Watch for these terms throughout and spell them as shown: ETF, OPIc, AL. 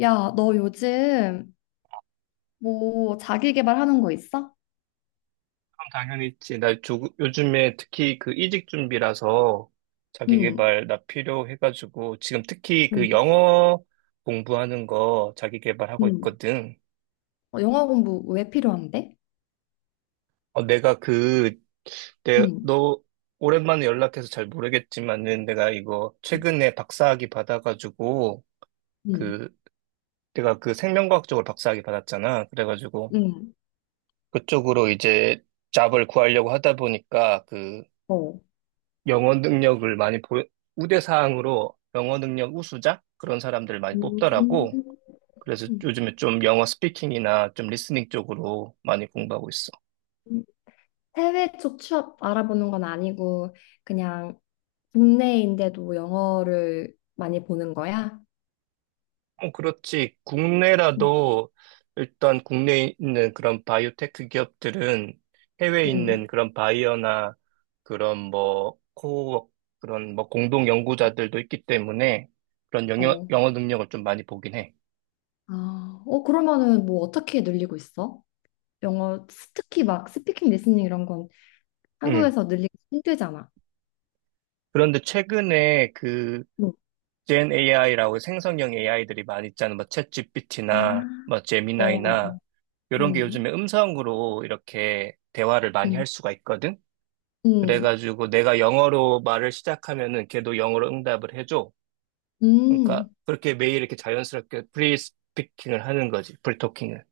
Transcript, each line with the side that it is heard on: left: 야, 너 요즘 뭐 자기 개발하는 거 있어?
right: 당연히 있지. 나 요즘에 특히 그 이직 준비라서
left: 응,
right: 자기계발 나 필요해가지고 지금 특히 그
left: 응,
right: 영어 공부하는 거 자기계발하고
left: 응.
right: 있거든.
left: 영어 공부 왜 필요한데?
right: 어, 내가
left: 응,
right: 너 오랜만에 연락해서 잘 모르겠지만은 내가 이거 최근에 박사학위 받아가지고
left: 응,
right: 그 내가 그 생명과학 쪽으로 박사학위 받았잖아. 그래가지고
left: 응,
right: 그쪽으로 이제 잡을 구하려고 하다 보니까 그
left: 어.
right: 영어 능력을 많이 우대 사항으로 영어 능력 우수자? 그런 사람들을 많이 뽑더라고.
left: 음,
right: 그래서 요즘에 좀 영어 스피킹이나 좀 리스닝 쪽으로 많이 공부하고 있어.
left: 음. 해외 쪽 취업 알아보는 건 아니고 그냥 국내인데도 영어를 많이 보는 거야?
right: 어, 그렇지.
left: 음.
right: 국내라도 일단 국내에 있는 그런 바이오테크 기업들은 해외에
left: 응, 응,
right: 있는 그런 바이어나 그런 뭐 코어 그런 뭐 공동 연구자들도 있기 때문에 그런 영어,
left: 어.
right: 영어 능력을 좀 많이 보긴 해.
left: 그러면은 뭐 어떻게 늘리고 있어? 영어, 특히 막 스피킹, 리스닝 이런 건
right: 음.
left: 한국에서 늘리기 힘들잖아.
right: 그런데 최근에 그
left: 응.
right: 젠 AI라고 생성형 AI들이 많이 있잖아. 뭐
left: 아.
right: 챗GPT나 뭐
left: 어,
right: 제미나이나
left: 어.
right: 이런 게
left: 음,
right: 요즘에 음성으로 이렇게 대화를 많이
left: 음,
right: 할 수가 있거든.
left: 음,
right: 그래가지고 내가 영어로 말을 시작하면은 걔도 영어로 응답을 해줘. 그러니까
left: 음.
right: 그렇게 매일 이렇게 자연스럽게 프리스피킹을 하는 거지. 프리토킹을.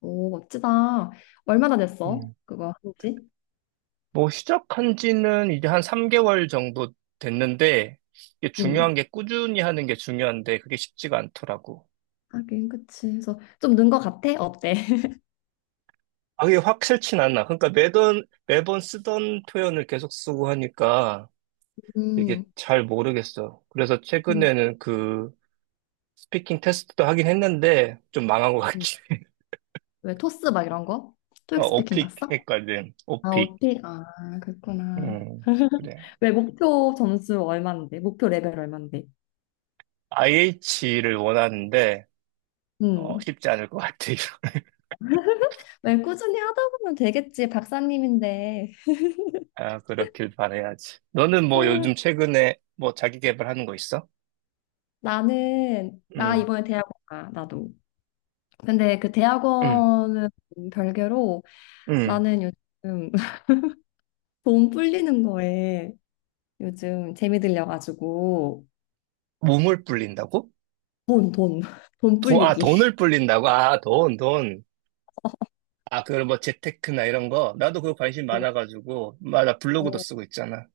left: 오, 멋지다. 얼마나 됐어?
right: 음.
left: 그거 한지?
right: 뭐 시작한 지는 이제 한 3개월 정도 됐는데 이게
left: 음,
right: 중요한 게 꾸준히 하는 게 중요한데 그게 쉽지가 않더라고.
left: 하긴, 그치. 그래서 좀 는 거 같아? 어때?
right: 아, 그게 확실치 않나. 그러니까 매번 쓰던 표현을 계속 쓰고 하니까 이게
left: 음,
right: 잘 모르겠어. 그래서
left: 음,
right: 최근에는 그 스피킹 테스트도 하긴 했는데 좀 망한 것
left: 음.
right: 같긴 해.
left: 왜 토스 막 이런 거?
right: 어,
left: 토익 스피킹
right: 오픽
left: 났어?
right: 했거든.
left: 아,
right: 오픽.
left: 오픽. 아, 그렇구나.
right: 음, 그래.
left: 왜 목표 점수 얼만데? 목표 레벨 얼만데?
right: IH를 원하는데
left: 음.
right: 쉽지 않을 것 같아.
left: 왜 꾸준히 하다 보면 되겠지, 박사님인데.
right: 아, 그렇길 바라야지. 너는 뭐
left: 아,
right: 요즘 최근에 뭐 자기 개발하는 거 있어?
left: 나
right: 응,
left: 이번에 대학 가, 나도. 근데 그
right: 응,
left: 대학원은 별개로
right: 응.
left: 나는 요즘 돈 불리는 거에 요즘 재미 들려가지고
right: 몸을 불린다고?
left: 돈, 돈, 돈
right: 돈, 아,
left: 불리기.
right: 돈을 불린다고? 아, 돈, 돈. 아, 그런 뭐 재테크나 이런 거? 나도 그거 관심 많아가지고. 나 블로그도
left: 어,
right: 쓰고 있잖아.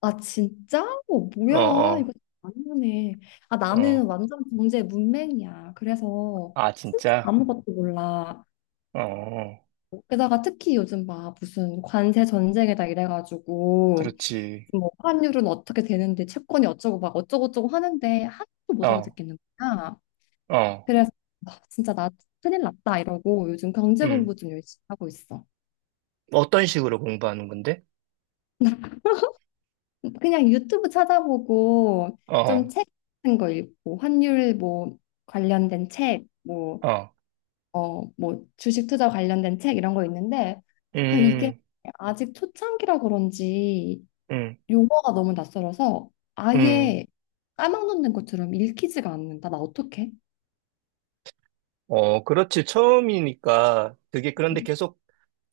left: 아 진짜? 어,
right: 어,
left: 뭐야 이거
right: 어,
left: 아니네. 나는
right: 어.
left: 완전 경제 문맹이야. 그래서
right: 아,
left: 진짜
right: 진짜?
left: 아무것도 몰라.
right: 어, 어.
left: 게다가 특히 요즘 막 무슨 관세 전쟁에다 이래가지고
right: 그렇지.
left: 뭐 환율은 어떻게 되는데 채권이 어쩌고 막 어쩌고저쩌고 하는데 하나도 못
right: 어,
left: 알아듣겠는 거야.
right: 어,
left: 그래서 진짜 나 큰일 났다 이러고 요즘 경제
right: 음.
left: 공부 좀 열심히 하고 있어.
right: 어떤 식으로 공부하는 건데?
left: 그냥 유튜브 찾아보고
right: 어,
left: 좀 책 같은 거 읽고 환율 뭐 관련된 책, 뭐,
right: 어,
left: 뭐 주식 투자 관련된 책 이런 거 있는데 이게
right: 음,
left: 아직 초창기라 그런지
right: 음,
left: 용어가 너무 낯설어서
right: 음.
left: 아예 까막눈된 것처럼 읽히지가 않는다. 나 어떡해?
right: 어, 그렇지. 처음이니까 그게. 그런데
left: 음,
right: 계속,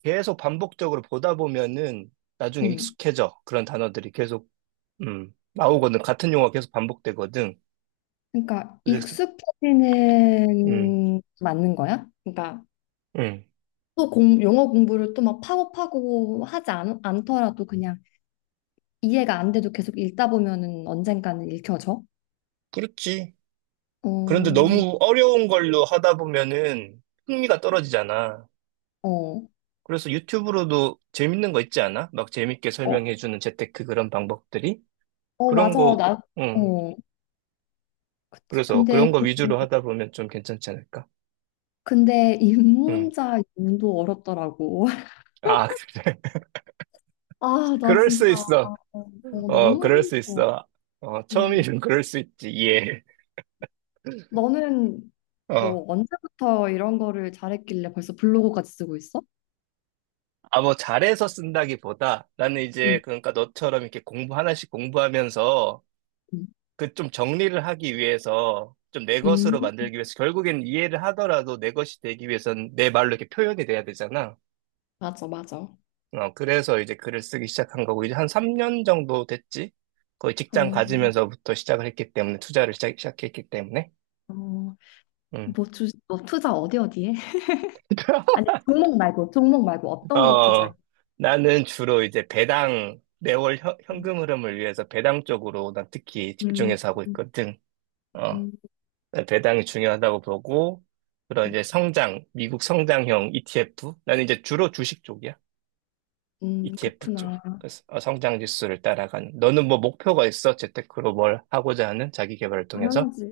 right: 계속 반복적으로 보다 보면은 나중에
left: 음.
right: 익숙해져. 그런 단어들이 계속, 나오거든. 같은 용어가 계속 반복되거든.
left: 그러니까
right: 그래서, 음,
left: 익숙해지는 맞는 거야? 그러니까
right: 음.
left: 또 영어 공부를 또 막 파고파고 하지 않더라도 그냥 이해가 안 돼도 계속 읽다 보면은 언젠가는 읽혀져.
right: 그렇지. 그런데
left: 어,
right: 너무 어려운 걸로 하다 보면은 흥미가 떨어지잖아.
left: 어,
right: 그래서 유튜브로도 재밌는 거 있지 않아? 막 재밌게
left: 어,
right: 설명해주는 재테크 그런 방법들이?
left: 어,
right: 그런
left: 맞아.
right: 거,
left: 나,
right: 응.
left: 어, 그치.
right: 그래서
left: 근데,
right: 그런 거
left: 그,
right: 위주로 하다 보면 좀 괜찮지 않을까?
left: 근데
right: 응.
left: 입문자 용도 어렵더라고.
right: 아, 그래.
left: 나
right: 그럴 수
left: 진짜,
right: 있어. 어,
left: 너무
right: 그럴 수
left: 힘들어.
right: 있어. 어,
left: 음,
right: 처음이면 그럴 수 있지. 예.
left: 너는
right: 어.
left: 뭐 언제부터 이런 거를 잘했길래 벌써 블로그까지 쓰고 있어?
right: 아, 뭐, 잘해서 쓴다기보다 나는 이제,
left: 응,
right: 그러니까 너처럼 이렇게 공부 하나씩 공부하면서
left: 응.
right: 그 좀 정리를 하기 위해서 좀 내 것으로
left: 음,
right: 만들기 위해서. 결국엔 이해를 하더라도 내 것이 되기 위해선 내 말로 이렇게 표현이 돼야 되잖아.
left: 맞아, 맞아.
right: 어, 그래서 이제 글을 쓰기 시작한 거고 이제 한 3년 정도 됐지. 거의 직장
left: 어,
right: 가지면서부터 시작을 했기 때문에. 투자를 시작했기 때문에.
left: 어.
right: 음.
left: 뭐 뭐 투자 어디 어디에? 아니, 종목 말고, 종목 말고 어떤 거 투자해?
right: 어, 나는 주로 이제 배당 매월 현, 금 흐름을 위해서 배당 쪽으로 난 특히
left: 음,
right: 집중해서 하고 있거든. 어,
left: 음,
right: 네, 배당이 중요하다고 보고, 그런 이제 미국 성장형 ETF. 나는 이제 주로 주식 쪽이야. ETF 쪽.
left: 그렇구나.
right: 그래서 성장 지수를 따라가는. 너는 뭐 목표가 있어? 재테크로 뭘 하고자 하는 자기 개발을 통해서?
left: 당연하지.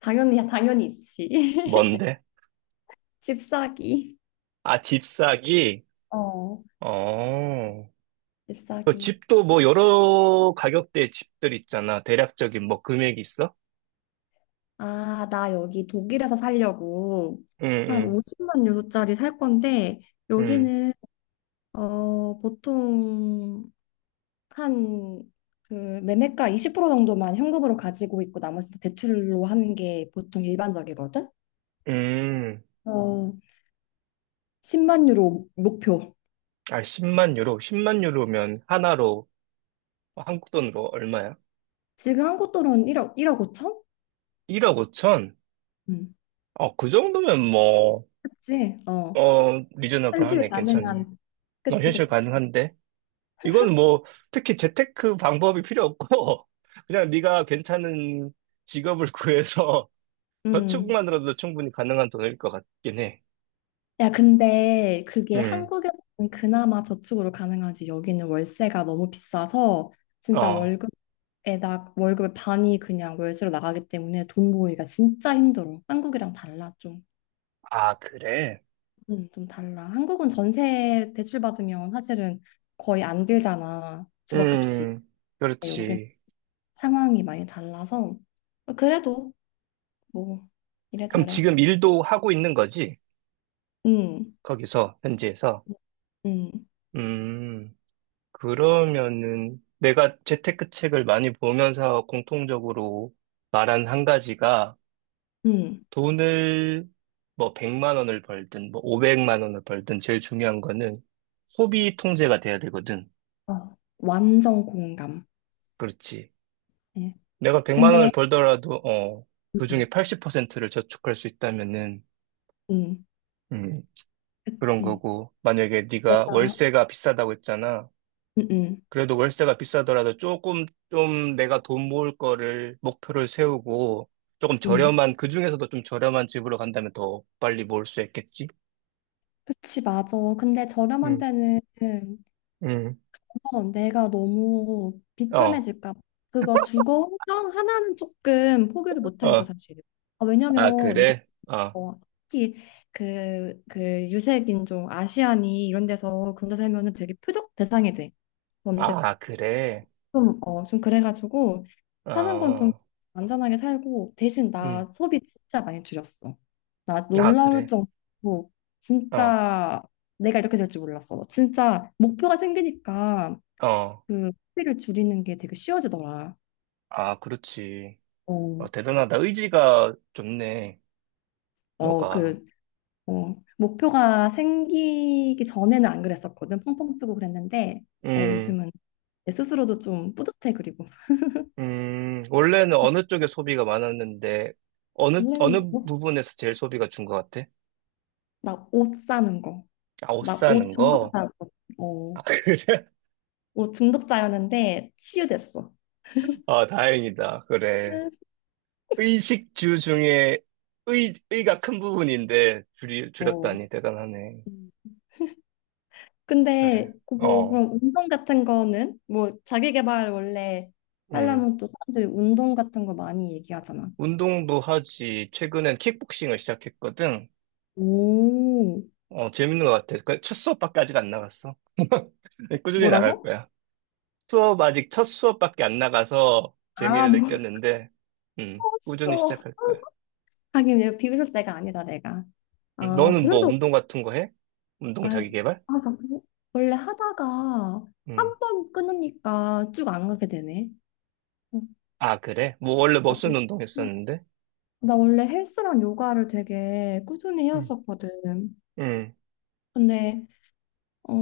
left: 당연히 있지.
right: 뭔데?
left: 집 사기.
right: 아, 집 사기?
left: 어.
right: 어.
left: 집
right: 그
left: 사기.
right: 집도 뭐 여러 가격대의 집들 있잖아. 대략적인 뭐 금액이 있어?
left: 나 여기 독일에서 살려고
right: 응,
left: 한
right: 응,
left: 50만 유로짜리 살 건데,
right: 응,
left: 여기는, 보통 한, 그, 매매가 20% 정도만 현금으로 가지고 있고, 나머지는 대출로 하는 게 보통 일반적이거든?
right: 응.
left: 어. 10만 유로 목표.
right: 아, 10만 유로. 10만 유로면 하나로 한국 돈으로 얼마야?
left: 지금 한국 돈은 1억, 1억 5천?
right: 1억 5천?
left: 음.
right: 어, 그 정도면 뭐,
left: 그치? 어. 현실이
right: 리저너블하네. 괜찮네.
left: 가능한.
right: 어,
left: 그치,
right: 현실
left: 그치.
right: 가능한데. 이건 뭐, 특히 재테크 방법이 필요 없고, 그냥 네가 괜찮은 직업을 구해서
left: 음.
right: 저축만으로도 충분히 가능한 돈일 것 같긴 해.
left: 야, 근데 그게
right: 음,
left: 한국에서는 그나마 저축으로 가능하지. 여기는 월세가 너무 비싸서 진짜
right: 어.
left: 월급의 반이 그냥 월세로 나가기 때문에 돈 모으기가 진짜 힘들어. 한국이랑 달라, 좀.
right: 아, 그래?
left: 좀 달라. 한국은 전세 대출 받으면 사실은 거의 안 들잖아. 주거값이.
right: 음,
left: 근데 여기는
right: 그렇지.
left: 상황이 많이 달라서 그래도 뭐
right: 그럼
left: 이래저래.
right: 지금 일도 하고 있는 거지?
left: 음,
right: 거기서, 현지에서.
left: 음, 음.
right: 음, 그러면은 내가 재테크 책을 많이 보면서 공통적으로 말한 한 가지가,
left: 음.
right: 돈을 뭐 100만 원을 벌든 뭐 500만 원을 벌든 제일 중요한 거는 소비 통제가 돼야 되거든.
left: 어, 완전 공감.
right: 그렇지.
left: 예.
right: 내가 100만
left: 근데
right: 원을 벌더라도
left: 음,
right: 그중에 80%를 저축할 수 있다면은.
left: 음,
right: 음, 그런
left: 그치.
right: 거고. 만약에 네가
left: 내가
right: 월세가 비싸다고 했잖아.
left: 음, 음,
right: 그래도 월세가 비싸더라도 조금, 좀 내가 돈 모을 거를 목표를 세우고 조금
left: 음.
right: 저렴한 그 중에서도 좀 저렴한 집으로 간다면 더 빨리 모을 수 있겠지?
left: 그치, 맞아. 근데 저렴한
right: 응,
left: 데는
right: 응.
left: 내가 너무
right: 어,
left: 비참해질까 봐. 그거 주거 환경 하나는 조금 포기를 못 하겠어,
right: 어.
left: 사실. 왜냐면
right: 아,
left: 이게
right: 그래? 어.
left: 어, 특히 그 유색인종 아시안이 이런 데서 그런 데 살면은 되게 표적 대상이 돼. 범죄
right: 아, 그래?
left: 좀 그래가지고 사는 건 좀
right: 어.
left: 안전하게 살고 대신
right: 응.
left: 나 소비 진짜 많이 줄였어. 나
right: 아,
left: 놀라울
right: 그래?
left: 정도로
right: 어.
left: 진짜 내가 이렇게 될 줄 몰랐어. 진짜 목표가 생기니까
right: 어.
left: 그 소비를 줄이는 게 되게 쉬워지더라.
right: 아, 그렇지.
left: 어,
right: 어, 대단하다. 의지가 좋네.
left: 어,
right: 너가.
left: 그 목표가 생기기 전에는 안 그랬었거든. 펑펑 쓰고 그랬는데,
right: 음.
left: 요즘은 내 스스로도 좀 뿌듯해, 그리고.
right: 음. 원래는 어느 쪽에 소비가 많았는데 어느
left: 원래는
right: 어느
left: 뭐,
right: 부분에서 제일 소비가 준 것 같아?
left: 나옷 사는 거.
right: 아, 옷
left: 나 옷
right: 사는 거?
left: 중독자고. 어,
right: 아, 그래?
left: 옷 중독자였는데 치유됐어.
right: 아, 다행이다. 그래.
left: 음.
right: 의식주 중에 의가 큰 부분인데 줄이,
left: 어.
right: 줄였다니 대단하네.
left: 음.
right: 그래.
left: 근데 그뭐
right: 어.
left: 그런 운동 같은 거는 뭐 자기 개발 원래
right: 음.
left: 하려면 또 사람들이 운동 같은 거 많이 얘기하잖아.
right: 운동도 하지. 최근엔 킥복싱을 시작했거든.
left: 오,
right: 어, 재밌는 것 같아. 그 첫 수업밖에까지가 안 나갔어. 근데 꾸준히 나갈
left: 뭐라고?
right: 거야. 수업 아직 첫 수업밖에 안 나가서
left: 아,
right: 재미를
left: 몰랐어.
right: 느꼈는데, 꾸준히 시작할 거야.
left: 하긴 내가 비웃을 때가 아니다 내가. 아
right: 너는 뭐
left: 그래도
right: 운동 같은 거 해? 운동
left: 아,
right: 자기 개발?
left: 그거 원래 하다가
right: 음.
left: 한 번 끊으니까 쭉 안 가게 되네. 응,
right: 아, 그래? 뭐 원래 무슨
left: 나도
right: 운동 했었는데?
left: 나 원래 헬스랑 요가를 되게 꾸준히
right: 응,
left: 해왔었거든.
right: 응,
left: 근데 어,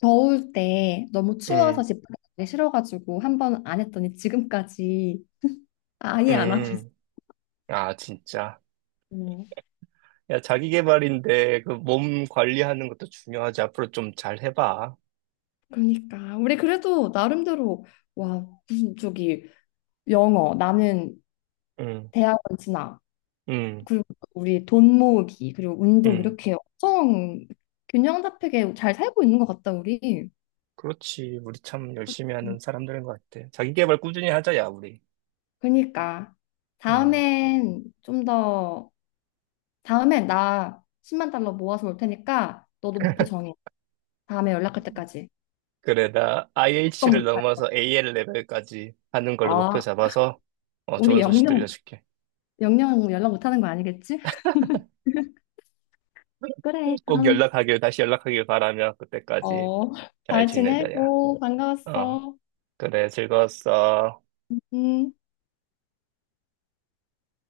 left: 더울 때 너무 추워서
right: 응,
left: 집 밖에 싫어가지고 한 번 안 했더니 지금까지 아예 안 하고 있어.
right: 응. 아, 진짜. 야, 자기 개발인데 그 몸 관리하는 것도 중요하지. 앞으로 좀 잘 해봐.
left: 그러니까 우리 그래도 나름대로 와 무슨 저기 영어 나는
right: 응,
left: 대학원 진학
right: 응,
left: 그리고 우리 돈 모으기, 그리고 운동
right: 응.
left: 이렇게 엄청 균형 잡히게 잘 살고 있는 것 같다, 우리.
right: 그렇지. 우리 참 열심히 하는 사람들인 것 같아. 자기 개발 꾸준히 하자, 야, 우리.
left: 그러니까
right: 응.
left: 다음엔 좀 더, 다음에 나 10만 달러 모아서 올 테니까 너도 목표 정해. 다음에 연락할 때까지.
right: 그래, 나
left: 어떤
right: IH를
left: 목표?
right: 넘어서 AL 레벨까지 하는 걸로 목표
left: 어,
right: 잡아서
left: 우리
right: 좋은 소식
left: 영영,
right: 들려줄게.
left: 영영 연락 못 하는 거 아니겠지? 그래,
right: 꼭
left: 그럼.
right: 연락하길, 다시 연락하길 바라며 그때까지
left: 어,
right: 잘
left: 잘
right: 지내자, 야.
left: 지내고
right: 어,
left: 반가웠어.
right: 그래, 즐거웠어.
left: 음.